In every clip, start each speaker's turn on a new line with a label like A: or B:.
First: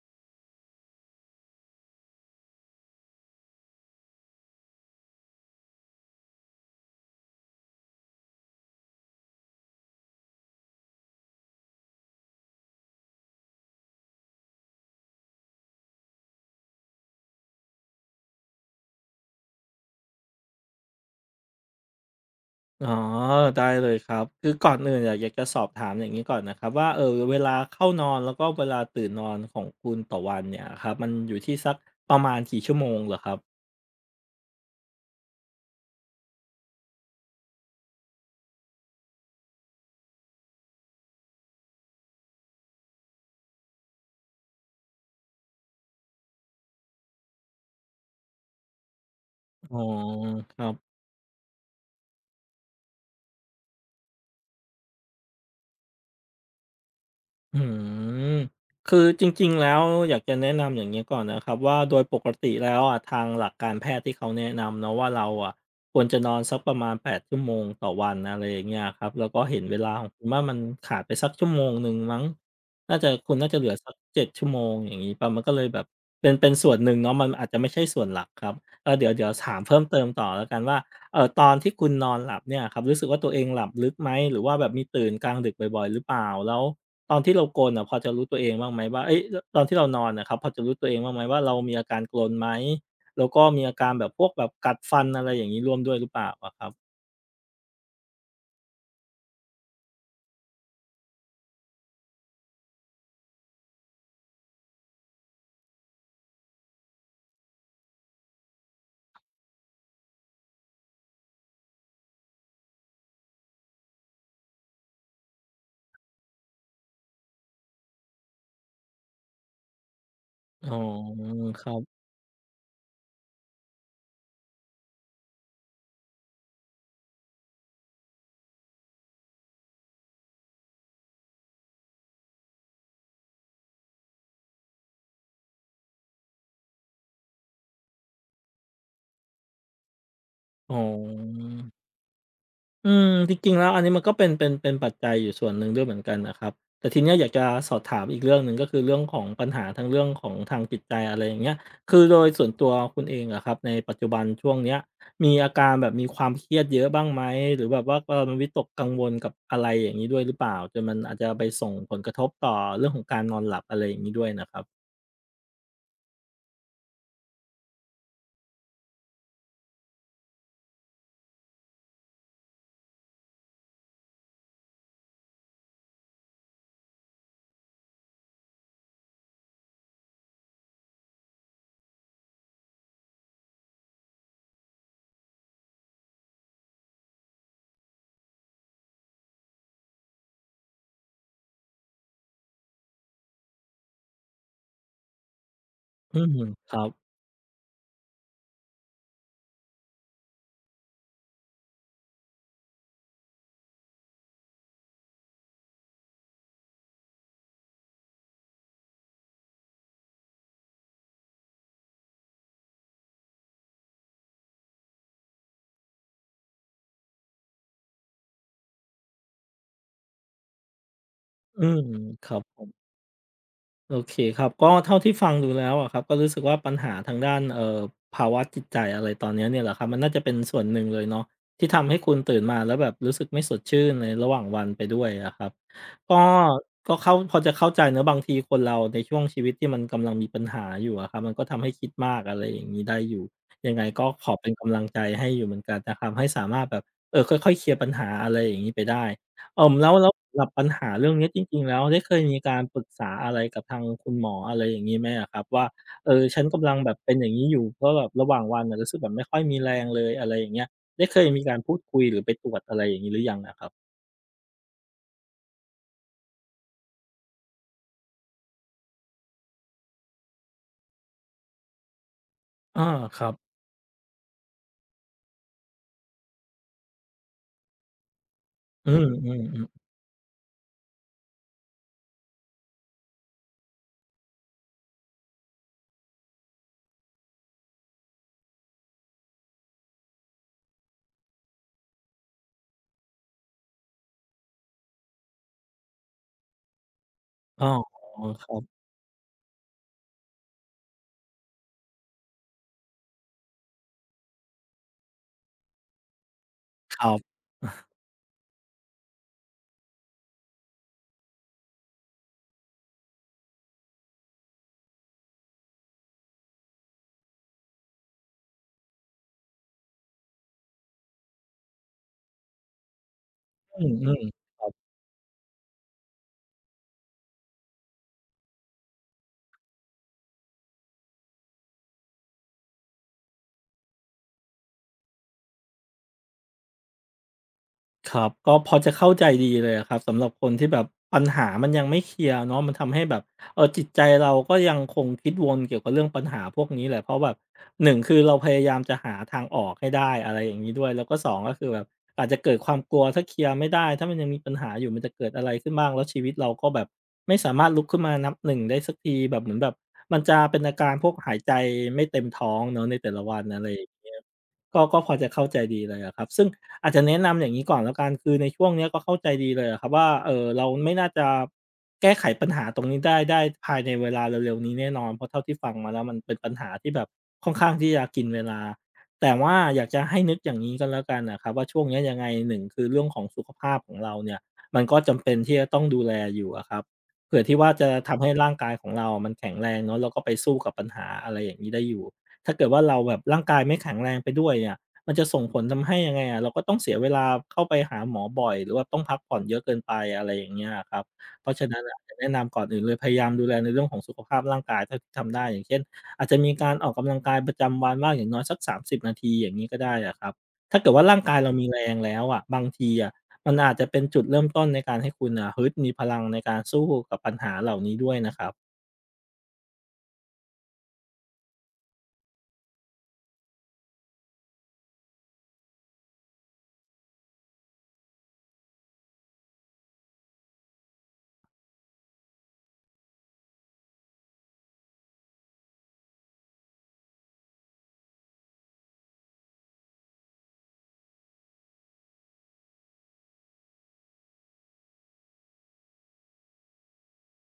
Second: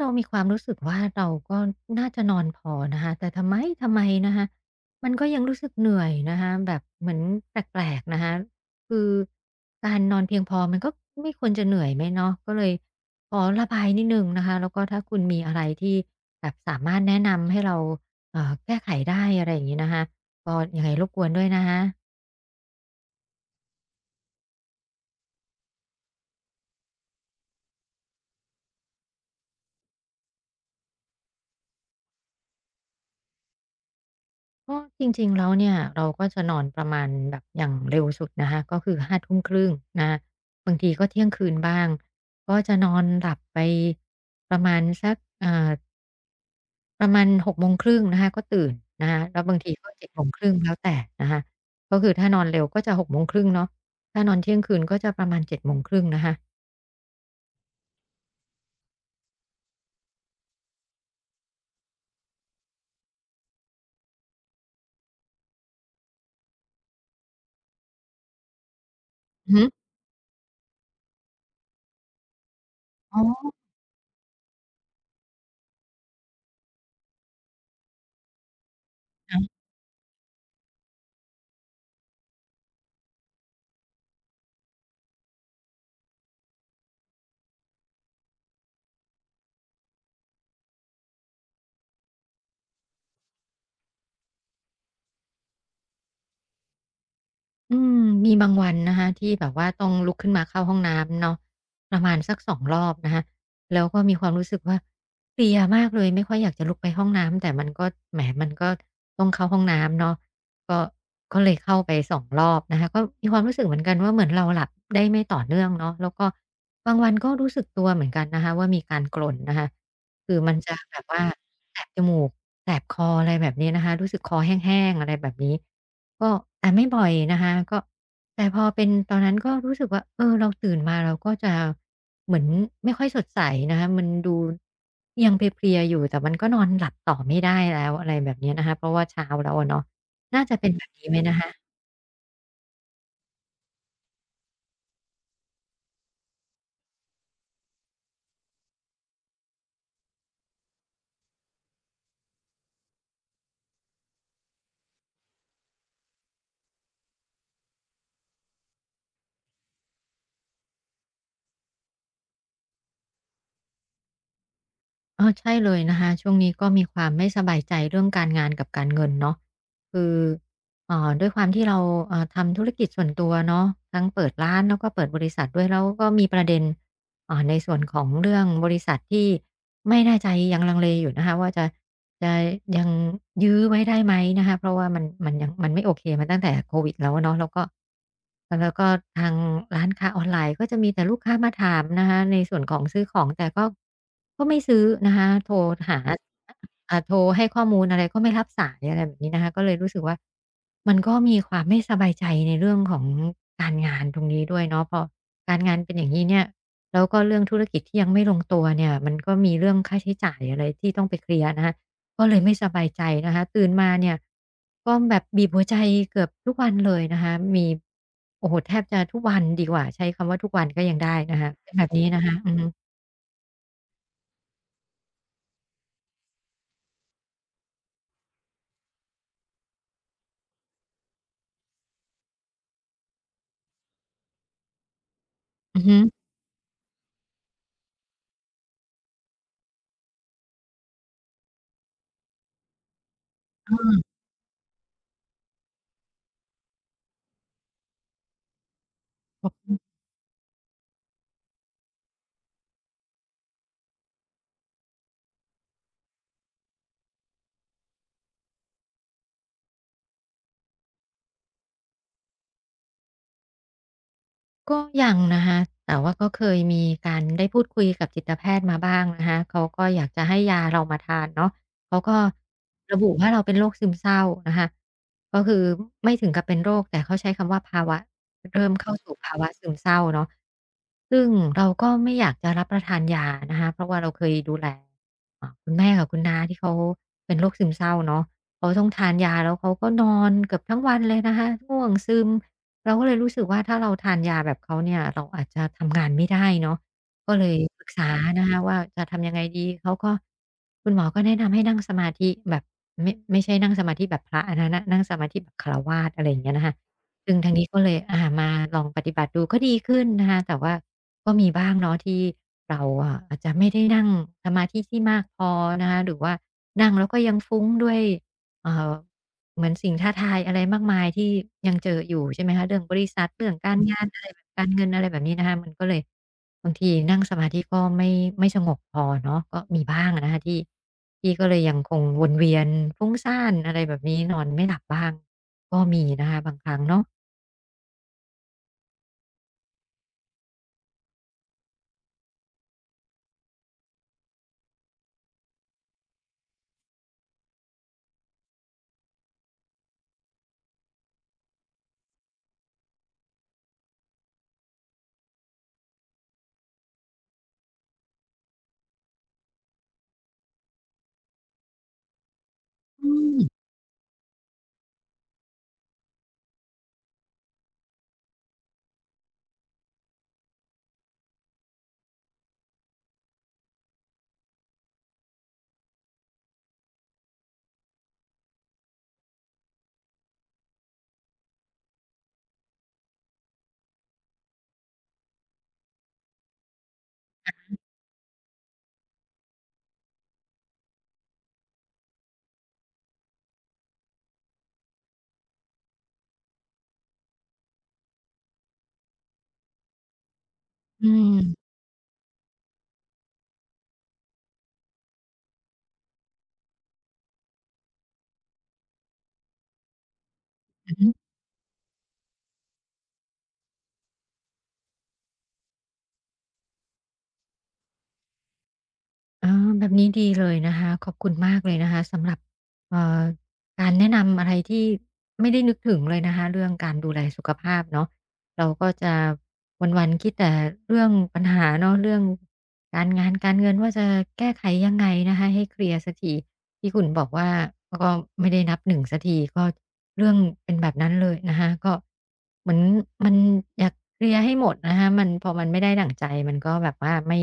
A: เรามีความรู้สึกว่าเราก็น่าจะนอนพอนะคะแต่ทำไมนะคะมันก็ยังรู้สึกเหนื่อยนะคะแบบเหมือนแปลกๆนะคะคือการนอนเพียงพอมันก็ไม่ควรจะเหนื่อยไหมเนาะก็เลยขอระบายนิดหนึ่งนะคะแล้วก็ถ้าคุณมีอะไรที่แบบสามารถแนะนำให้เราแก้ไขได้อะไรอย่างงี้นะคะก็ยังไงรบกวนด้วยนะคะ
B: อ๋อได้เลยครับคือก่อนอื่นอยากจะสอบถามอย่างนี้ก่อนนะครับว่าเวลาเข้านอนแล้วก็เวลาตื่นนอนของคุณต่อวันเนี่ยครับมันอยู่ที่สักประมาณกี่ชั่วโมงเหรอครับ
A: ก็จริงๆแล้วเนี่ยเราก็จะนอนประมาณแบบอย่างเร็วสุดนะคะก็คือห้าทุ่มครึ่งนะบางทีก็เที่ยงคืนบ้างก็จะนอนหลับไปประมาณสักเอ่าประมาณ6โมงครึ่งนะคะก็ตื่นนะคะแล้วบางที
B: อ๋อ
A: ก็เจ็ดโมงครึ่
B: ค
A: ง
B: รั
A: แล้
B: บ
A: วแต่นะคะก็คือถ้านอนเร็วก็จะ6โมงครึ่งเนาะถ้านอนเที่ยงคืนก็จะประมาณ7โมงครึ่งนะคะ
B: อืมคือจริงๆแล้วอยากจะแนะนำอย่างนี้ก่อนนะครับว่าโดยปกติแล้วอะทางหลักการแพทย์ที่เขาแนะนำเนาะว่าเราอะควรจะนอนสักประมาณแปดชั่วโมงต่อวันอะไรอย่างเงี้ยครับแล้วก็เห็
A: อื
B: น
A: อ
B: เวลาของคุณว่ามันขาดไปสักชั่วโมงหนึ่งมั้งน่าจะ
A: หือ
B: คุณ
A: อ๋
B: น่า
A: อ
B: จะเหลือสักเจ็ดชั่วโมงอย่างนี้เป่ามันก็เลยแบบเป็นส่วนหนึ่งเนาะมันอาจจะไม่ใช่ส่วนหลักครับเออเดี๋ยว
A: ะ
B: ถามเพิ่มเติมต่อแล้วกันว่า ตอนที่คุณนอนหลับเนี่ยครับรู้สึกว่าตัวเองหลับลึกไหมหรือว่าแบบมีตื่นกลางดึกบ่อยๆหรือเปล่าแล้วตอนที่เรากรนอะพอจะรู้ตัวเองบ้างไหมว่าเฮ้ยลตอนที่เรานอนอะครับพอจะรู้ตัวเองบ้างไหมว่าเรามีอาการกรนไหมแล้วก็มีอาการแบบพวกแบบกัดฟันอะไรอย่างงี้ร่วมด้วยหรือเปล่าอะครับ
A: อืมมีบางวันนะคะที่แบบว่าต้องลุกขึ้นมาเข้าห้องน้ำเนาะประมาณสักสองรอบนะคะแล้วก็มีความรู้สึกว่าเพลียมากเลยไม่ค่อยอยากจะลุกไปห้องน้ำแต่มันก็แหมมันก็ต้องเข้าห้องน้ำเนาะก็ก็เลยเข้าไปสองรอบนะคะก็มีความรู้สึกเหมือนกันว่าเหมือนเราหลับได้ไม่ต่อเนื่องเนาะแล้วก็บางวันก็รู้สึกตัวเหมือนกันนะคะว่ามีการกร่นนะคะคือมัน
B: อ๋
A: จะ
B: อ
A: แบบว่า
B: ครั
A: แสบจ
B: บ
A: มูกแสบคออะไรแบบนี้นะคะรู้สึกคอแห้งๆอะไรแบบนี้ ก็อ่าไม่บ่อยนะคะก็แต่พอเป็นตอนนั้นก็รู้สึกว่าเออเราตื่นมาเราก็จะเหมือนไม่ค่อยสดใสนะคะมันดูยังเพลียๆอยู่แต่มันก็นอนหลับต่อไม่ได้แล้วอะไรแบบเนี้ยนะคะเพราะว่าเช้าแล้วอะเนาะน่าจะเป็น
B: อ๋อ
A: แบบนี้ไหมนะคะ
B: อืมจริงๆแล้วอันนี้มันก็เป็นปัจจัยอยู่ส่วนหนึ่งด้วยเหมือนกันนะครับแต่ทีเนี้ยอยากจะสอบถามอีกเรื่องหนึ่งก็คือเรื่องของปัญหาทั้งเรื่องของทางจิตใจอะไรอย่างเงี้ยคือโดยส่วนตัวคุณเองอะครับในปัจจุบันช่วงเนี้ยมีอาการแบบมีความเครียดเยอะบ้างไหมหรือแบบว่ามันวิตกกังวลกับอะไรอย่างงี้ด้วยหรือเปล่าจนมันอาจจะไปส่งผลกระทบต่อเรื่องของการนอนหลับอะไรอย่างงี้ด้วยนะครับ
A: อ๋อใช่เลยนะคะช่วงนี้ก็มีความไม่สบายใจเรื่องการงานกับการเงินเนาะคือด้วยความที่เราทำธุรกิจส่วนตัวเนาะทั้งเปิดร้านแล้วก็เปิดบริษัทด้วยแล้วก็มีประเด็นอ่าในส่วนของเรื่องบริษัทที่ไม่แน่ใจยังลังเลอยู่นะคะว่าจะ จะยังยื้อไว้ได้ไหมนะคะเพราะว่ามันยังมันไม่โอเคมาตั้งแต่โควิดแล้วอเนาะแล้วก็ทางร้านค้าออนไลน์ก็จะมีแต่ลูกค้ามาถามนะคะในส่วนของซื้อของแต่ก็ก็ไม่ซื้อนะคะโทรหา
B: อืมครับ
A: อ่าโทรให้ข้อมูลอะไรก็ไม่รับสายอะไรแบบนี้นะคะก็เลยรู้สึกว่ามันก็มีความไม่สบายใจในเรื่องของการงานตรงนี้ด้วยเนาะพอการงานเป็นอย่างนี้เนี่ยแล้วก็เรื่องธุรกิจที่ยังไม่ลงตัวเนี่ยมันก็มีเรื่องค่าใช้จ่ายอะไรที่ต้องไปเคลียร์นะคะ ก็เลยไม่สบายใจนะคะตื่นมาเนี่ยก็แบบบีบหัวใจเกือบทุกวันเลยนะคะมีโอ้โฮแทบจะทุกวันดีกว่าใช้คำว่าทุกวันก็ยังได้นะคะ
B: อื
A: เป็น
B: ม
A: แบบนี้นะ
B: ค
A: คะ
B: รับ
A: อือ
B: ผ
A: ฮึ
B: ม โอเคครับก็เท่าที่ฟังดูแล้วอะครับก็รู้สึกว่าปัญหาทางด้านภาวะจิตใจอะไรตอนเนี้ยเนี่ยแหละครับมันน่าจะเป็นส่วนหนึ่งเลยเนาะที่ทำให้คุณตื่นมาแล้วแบบรู้สึกไม่สดชื่นในระหว่างวันไปด้วยอะครับ
A: อือฮึ
B: ก็ก็เข้าพอจะเข้าใจเนอะบางทีคนเราในช่วงชีวิตที่มันกำลังมีปัญหาอยู่อะครับมันก็ทำให้คิดมากอะไรอย่างนี้ได้อยู่ยังไงก็ขอเป็นกำลังใจให้อยู่เหมือนกันนะครับให้สามารถแบบเออค่อยๆเคลียร์ปัญหาอะไรอย่างนี้ไปได้ แล้วสำหรับปัญหาเรื่องเนี้ยจริงๆแล้วได้เคยมีการปรึกษาอะไรกับทางคุณหมออะไรอย่างงี้ไหมอะครับว่าเออฉันกำลังแบบเป็นอย่างงี้อยู่เพราะแบบระหว่างวันน่ะรู้สึกแบบไม่ค่อยมีแรงเลยอะไรอย่างเงี้ยได้เคยมีการพูดคุยหรือไปตรวจอะไรอย่างงี้หรือยังอะครับ
A: ก็ยังนะคะแต่ว่าก็เคยมีการได้พูดคุยกับจิตแพทย์มาบ้างนะคะเขาก็อยากจะให้ยาเรามาทานเนาะเขาก็
B: อา
A: ระบุ
B: ครั
A: ว่า
B: บ
A: เราเป็นโรคซึมเศร้านะคะก็คือไม่ถึงกับเป็นโรคแต่เขาใช้คำว่าภาวะเริ่ม
B: อื
A: เข้าสู่ภาวะซึม
B: ม
A: เศร้าเนาะซึ่งเราก็ไม่อยากจะรับประทานยานะคะเพราะว่าเราเคยดูแลอ่าคุณแม่กับคุณน้าที่เขาเป็นโรคซึมเศร้าเนาะเขาต้องทานยาแล้วเขาก็นอนเกือบทั้งวันเลยนะคะง่วงซึม เราก็เลยรู้สึกว่าถ้าเราทานยาแบบเขาเนี่ยเราอาจจะทำงานไม่ได้เนาะก็
B: ๆ
A: เลย
B: ๆอ้อ
A: ปรึกษา
B: ค
A: นะ
B: รั
A: คะว่า
B: บ
A: จะทำยังไงดีเขาก็คุณหมอก็แนะนำให้นั่งสมาธิแบบไม่ใช่นั่งสมาธิแบบพระอันนั้นน่ะนั่งสมาธิแบบฆราวาสอะไรอย่างเงี้ยนะคะ
B: ครับ
A: ซึ่งทางนี้ก็เลยอามาลองปฏิบัติดูก็ดีขึ้นนะคะแต่ว่าก็มีบ้างเนาะที่เราอะอาจจะไม่ได้นั่งสมาธิที่มากพอนะคะหรือว่านั่งแล้วก็ยังฟุ้งด้วยเอ่อ เหมือนสิ่งท้าทายอะไรมากมายที่ยังเจออยู่ใช่ไหมคะเรื่องบริษัทเรื่องกา
B: อื
A: รืงานอะ
B: ม
A: ไรแบ
B: ๆ
A: บการเงินอะไรแบบนี้นะคะมันก็เลยบางทีนั่งสมาธิก็ไม่สงบพอเนาะก็มีบ้างอะนะคะที่ก็เลยยังคงวนเวียนฟุ้งซ่านอะไรแบบนี้นอนไม่หลับบ้างก็มีนะคะบางครั้งเนาะ
B: ครับก็พอจะเข้าใจดีเลยอะครับสำหรับคนที่แบบปัญหามันยังไม่เคลียร์เนาะมันทำให้แบบเออจิตใจเราก็ยังคงคิดวนเกี่ยวกับเรื่องปัญหาพวกนี้แหละเพราะแบบ1คือเราพยายามจะหาทางออกให้ได้อะไรอย่างนี้ด้วยแล้วก็2ก็คือแบบอาจจะเกิดความกลัวถ้าเคลียร์ไม่ได้ถ้ามันยังมีปัญหาอยู่มันจะเกิดอะไรขึ้นบ้างแล้วชีวิตเราก็แบบไม่สามารถลุกขึ้นมานับหนึ่งได้สักทีแบบเหมือนแบบมันจะเป็นอาการพวกหายใจไม่เต็มท้องเนาะใน
A: อื
B: แต่ละวั
A: ม
B: นอะไรอย่างเงี้ยก็พอจะเข้าใจดีเลยอะครับซึ่ง อาจจะแนะนำอย่างนี้ก่อนแล้วกันคือในช่วงเนี้ยก็เข้าใจดีเลยอะครับว่าเออเราไม่น่าจะแก้ไขปัญหาตรงนี้ได้ภายในเวลาเร็วๆนี้แน่นอนเพราะเท่าที่ฟังมาแล้วมันเป็นปัญหาที่แบบค่อนข้างที่จะกินเวลาแต่ว่าอยากจะให้นึกอย่างนี้ก็แล้วกันนะครับว่าช่วงเนี้ยยังไงหนึ่งคือเรื่องของสุขภาพของเราเนี่ยมันก็จำเป็นที่จะต้องดูแลอยู่อะครับเผื่อที่ว่าจะทำให้ร่างกายของเราอะมันแข็งแรงเนาะแล้วก็ไปสู้กับปัญหาอะไรอย่างนี้ได้อยู่ถ้าเกิดว่าเราแบบร่างกายไม่แข็งแรงไปด้วยเนี่ย มันจะส่งผลทำให้ยังไงอะเราก็ต้องเสียเวลาเข้าไปหาหมอบ่อยหรือว่าต้องพักผ่อนเยอะเกินไปอะไรอย่างเงี้ยอะครับ
A: อื
B: เพราะฉะ
A: ม
B: นั้นอะอยากแนะนำก่อนอื่นเลยพยายามดูแลในเรื่องของสุขภาพร่างกายเท่าที่ทำได้อย่างเช่นอาจจะมีการออกกำลังกายประจำวันบ้างอย่างน้อยสัก30นาทีอย่างงี้ก็ได้อะครับถ้าเกิ
A: อื
B: ด
A: อ
B: ว่า
A: ฮึ
B: ร่างกายเรามีแรงแล้วอะบางทีอะมันอาจจะเป็นจุดเริ่มต้นในการให้คุณน่ะฮึดมีพลังในการสู้กับปัญหาเหล่านี้ด้วยนะครับ
A: อ๋อแบบนี้ดีเลยนะคะขอบคุณมากเลยนะคะสำหรับเอ่อการแนะนำอะไรที่ไม่ได้นึกถึงเลยนะคะเรื่องการดูแลสุขภาพเนาะเราก็จะวันๆคิดแต่เรื่องปัญหาเนาะเรื่อง การงานการเงินว่าจะแก้ไขยังไงนะคะให้เคลียร์สักทีที่คุณบอกว่าก็ไม่ได้นับหนึ่งสักทีก็เรื่องเป็นแบบนั้นเลยนะคะก็เหมือนมันอยากเคลียร์ให้หมดนะคะมันพอมันไม่ได้ดั่งใจมันก็แบบว่าไม่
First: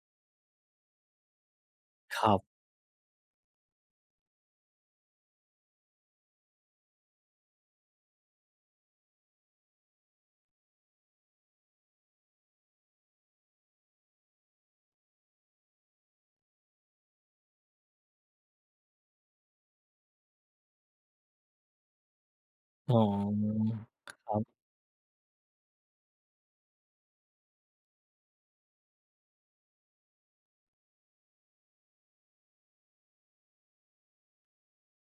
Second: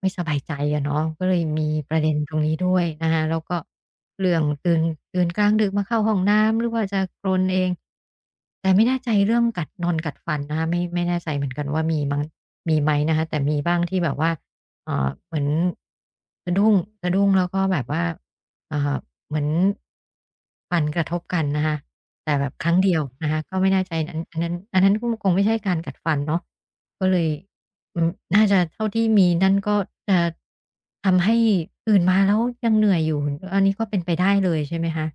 A: ไม่สบายใจอะเนาะก็เลยมีประเด็น
B: ค
A: ต
B: รั
A: รงนี้
B: บ
A: ด้วยนะคะแล้วก็เรื่องตื่นตื่นกลางดึกมาเข้าห้องน้ำหรือว่าจะกรนเองแต่ไม่แน่ใจเรื่องกัดนอนกัดฟันนะคะไม่แน่ใจเหมือนกันว่ามีมั้งมีไหมนะคะแต่มีบ้างที่แบบว่า เหมือนสะดุ้งสะดุ้งแล้วก็แบบว่าเอ่อเหมือนฟันกระทบกันนะคะแต่แบบครั้ง
B: อ๋
A: เดี
B: อ
A: ยวนะคะก็ไม่แน่ใจอัน
B: ค
A: อั
B: รั
A: นนั้น
B: บ
A: อันนั้นก็คงไม่ใช่การกัดฟันเนาะก็เลยอืมน่าจะเท่าที่มีนั่นก็จะทำให้ตื่นมาแล้วยังเหนื่อยอยู่ อันนี้ก็เป็นไปได้เลยใช่ไหมคะ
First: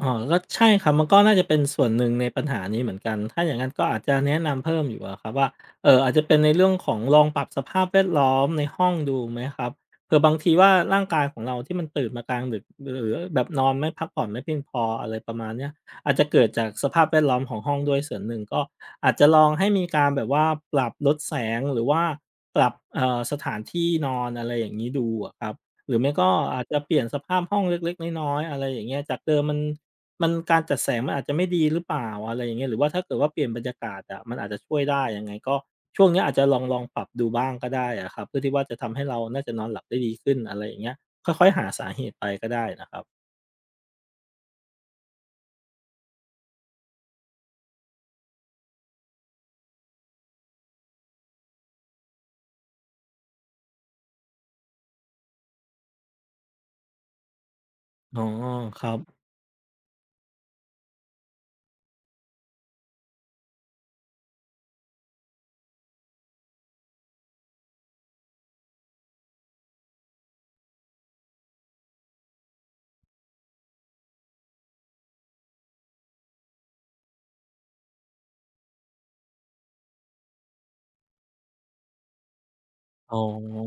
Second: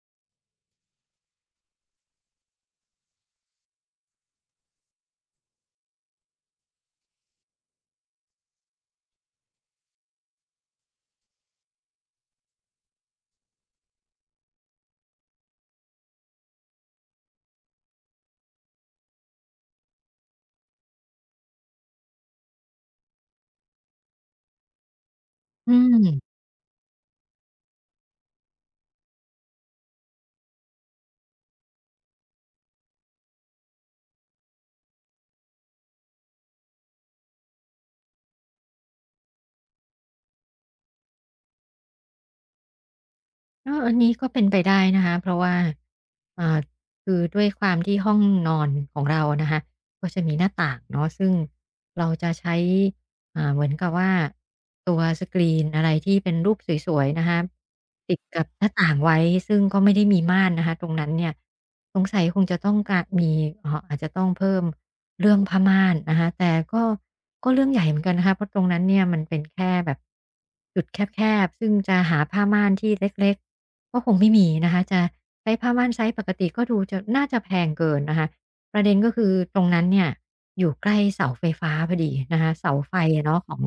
B: อ๋อก็ใช่ครับมันก็น่าจะเป็นส่วนหนึ่งในปัญหานี้เหมือนกันถ้าอย่างนั้นก็อาจจะแนะนำเพิ่มอยู่อะครับว่าอาจจะเป็นในเรื่องของลองปรับสภาพแวดล้อมในห้องดูไหมครับเผื่อบางทีว่าร่างกายของเราที่มันตื่นมากลางดึกหรือแบบนอนไม่พักผ่อนไม่เพียงพออะไรประมาณเนี้ยอาจจะเกิดจากสภาพแวดล้อมของห้องด้วยส่วนหนึ่งก็อาจจะลองให้มีการแบบว่าปรับลดแสงหรือว่าปรับสถานที่นอนอะไรอย่างงี้ดูอะครับ
A: อื
B: หรือไม่
A: ม
B: ก็อาจจะเปลี่ยนสภาพห้องเล็กๆน้อยๆอะไรอย่างเงี้ยจากเดิมมัน การจัดแสงมันอาจจะไม่ดีหรือเปล่าอะไรอย่างเงี้ยหรือว่าถ้าเกิดว่าเปลี่ยนบรรยากาศอะมันอาจจะช่วยได้ยังไงก็ช่วงเนี้ยอาจจะลองปรับดูบ้างก็ได้อะครับเพื่อที่ว่าจะทำให้เราน่าจะนอนหลับได้ดีขึ้นอะไรอย่างเงี้ยค่อยๆหาสาเหตุไปก็ได้นะครับ
A: ก็อันนี้ก็เป็นไปได้นะคะเพราะว่าอ่าคือด้วยความที่ห้องนอนของเรานะคะก็จะมีหน้าต่างเนาะซึ่งเราจะใช้ เหมือนกับว่าตัวสกรีนอะไรที่เป็นรูปสวยๆนะคะติ
B: อ๋
A: ด
B: อ
A: กับหน้า
B: ครั
A: ต่าง
B: บ
A: ไว้ซึ่งก็ไม่ได้มีม่านนะคะตรงนั้นเนี่ยสงสัยคงจะต้องการมีอาจจะต้องเพิ่มเรื่องผ้าม่านนะคะแต่ก็ก็เรื่องใหญ่เหมือนกันนะคะเพราะตรงนั้นเนี่ยมันเป็นแค่แบบจุดแคบๆซึ่งจะหาผ้าม่านที่เล็กๆก็คงไม่มีนะคะจะใช้ผ้าม่านไซส์ปกติก็ดูจะน่าจะแพงเกินนะคะ ประเด็นก็คือตรงนั้นเนี่ยอยู่ใกล้เสาไฟฟ้าพอดีนะคะเสาไฟ
B: อ๋อ
A: อะเนาะของ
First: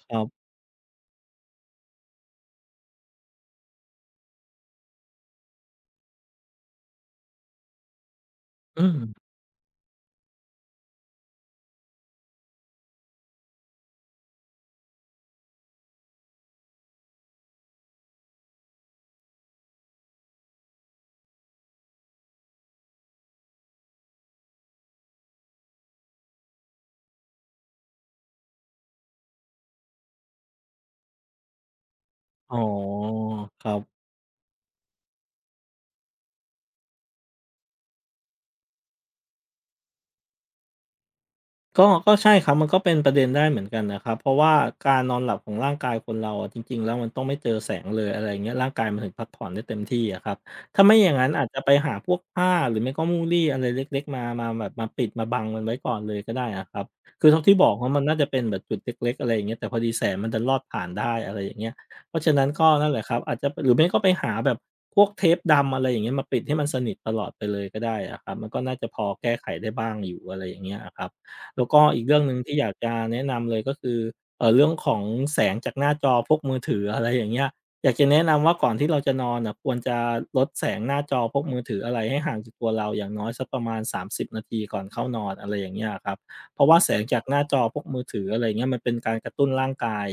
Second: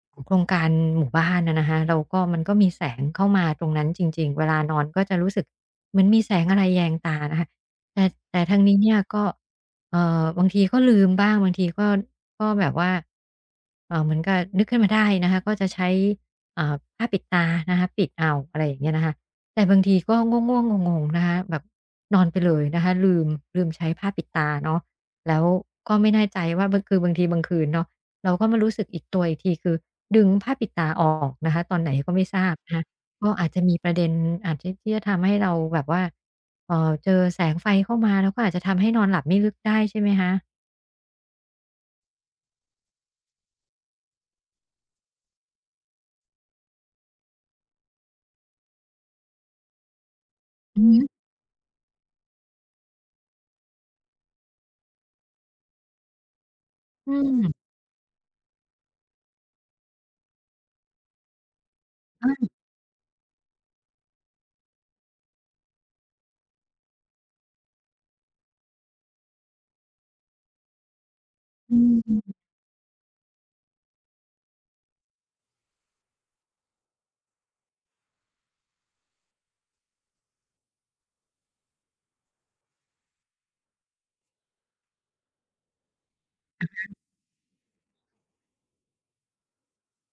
B: ค
A: ข
B: รั
A: องโครง
B: บ
A: การหมู่บ้านนะคะเราก็มันก็มีแสงเข้ามาตรงนั้นจริงๆเวลานอนก็จะรู้สึกเหมือนมีแสงอะไรแยงตานะคะแต่แต่ทางนี้
B: อื
A: เนี่ยก็
B: ม
A: บางทีก็ลืมบ้างบางทีก็ก็แบบว่าเหมือนกับนึกขึ้นมาได้นะคะก็จะใช้ผ้าปิดตานะคะปิดเอาอะไรอย่างเงี้ยนะคะ แต่บางทีก็ง่วงๆงงๆนะคะแบบนอนไปเลยนะคะลืมใช้ผ้าปิดตาเนาะแล้วก็ไม่แน่ใจว่าบางคืนเนาะเราก็มารู้สึกอีกทีคือดึงผ้าปิดตาออกนะคะตอนไหนก็ไม่ทรา
B: อ๋
A: บ
B: อ
A: นะคะก็อาจจะ
B: ครั
A: มีประเด็
B: บ
A: นอาจจะที่จะทำให้เราแบบว่าเจอแสงไฟเข้ามาแล้วก็อาจจะทำให้นอนหลับไม่ลึกได้ใช่ไหมคะ
B: ก็ใช่ครับมันก็เป็นประเด็นได้เหมือนกันนะครับเพราะว่าการนอนหลับของร่างกายคนเราอะจริงๆแล้วมันต้องไม่เจอแสงเลยอะไรอย่างเงี้ยร่างกายมันถึงพักผ่อนได้เต็มที่อะครับ
A: อื
B: ถ้า
A: อ
B: ไม่
A: ฮึ
B: อย่างนั้นอาจจะไปหาพวกผ้าหรือไม่ก็มูลี่อะไรเล็กๆมาแบบมาปิดมาบังมันไว้ก่อนเลยก็ได้อะครับ
A: อื
B: คื
A: ม
B: อเท่าที่บอกว่ามันน่าจะเป็นแบบจุดเล็กๆอะไรอย่างเงี้ยแต่พอดีแสงมันดันลอดผ่านได้อะไรอย่างเงี้ยเพราะฉะนั้น
A: อา
B: ก็นั่นแหละครับอาจจะหรือไม่ก็ไปหาแบบพวกเทปดำอะไรอย่างเงี้ยมาปิดให้มันสนิทตลอดไปเลยก็ได้อะครับมันก็น่าจะพอแก้ไขได้บ้างอยู่อะไรอย่างเงี้ยอะครับ แล้ว
A: อื
B: ก็อีกเรื่องหนึ่
A: ม
B: งที่อยากจะแนะนำเลยก็คือเรื่องของแสงจากหน้าจอพวกมือถืออะไรอย่างเงี้ยอยากจะแนะนำว่าก่อนที่เราจะนอนน่ะควรจะลดแสงหน้าจอพวกมือถืออะไรให้ห่างจากตัวเราอย่างน้อยสักประมาณ30นาทีก่อนเข้านอนอะไรอย่างเงี้ยอะครับเพราะว่าแสงจากหน้าจอพวกมือถืออะไร่างเงี้ยมันเป็นการกระตุ้นร่างกาย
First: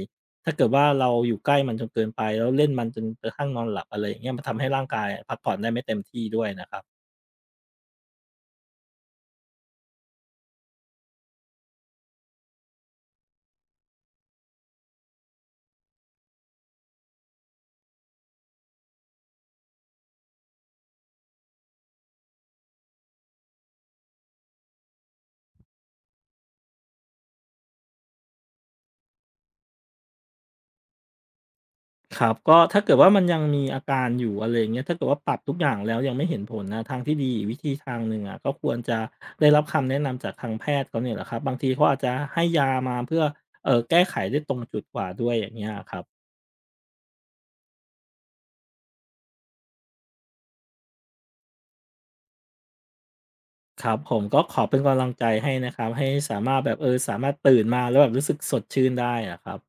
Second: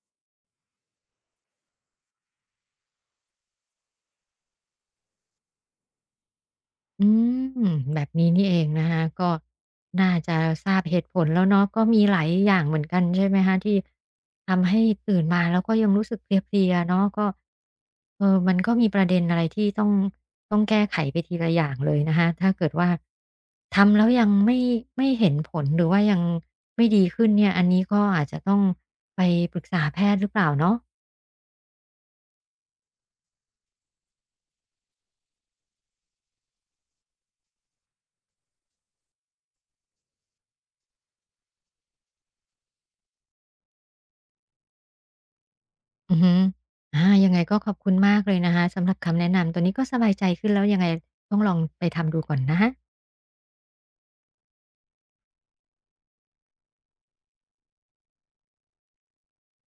B: ถ้าเกิดว่าเราอยู่ใกล้มันจนเกินไปแล้วเล่นมันจนกระทั่งนอนหลับอะไรอย่างเงี้ยมันทำให้ร่างกายพักผ่อนได้ไม่เต็มที่ด้วยนะครับ
A: อืมแบบนี้นี่เองนะคะก็น่าจะทราบเหตุผลแล้วเนาะก็มีหลายอย่างเหมือนกันใช่ไหมคะที่ทำให้ตื่นมาแล้วก็ยังรู้สึกเพลียๆเนาะก็เออมันก็มีประเด็นอะไรที่ต้องแก้ไขไปทีละอย่างเลยนะคะถ้าเกิดว่าทำแล้วยังไม่เห็นผลหรือว่ายังไม่ดีขึ้นเนี่ยอันนี้ก็อาจจะต้องไปปรึกษาแพทย์หรือเปล่าเนาะ
B: ครับก็ถ้าเกิดว่ามันยังมีอาการอยู่อะไรอย่างเงี้ยถ้าเกิดว่าปรับทุกอย่างแล้วยังไม่เห็นผลนะทางที่ดีอีกวิธีทางหนึ่งอ่ะก็ควรจะได้รับคำแนะนำจากทางแพทย์เขาเนี่ยแหละครับบางทีเขาอาจจะให้ยามาเพื่อแก้ไขได้ตรงจุดกว่าด้วยอย่างเงี้ยครับ
A: อือฮึอายังไงก็ขอบคุณมากเลยนะคะสำหรับคำแนะนำตัวนี้ก็สบายใจขึ้นแล้วยังไงต้องลองไปทำดูก่อนนะฮะ
B: ครับผมก็ขอเป็นกำลังใจให้นะครับให้สามารถแบบสามารถตื่นมาแล้วแบบรู้สึกสดชื่นได้อะครับ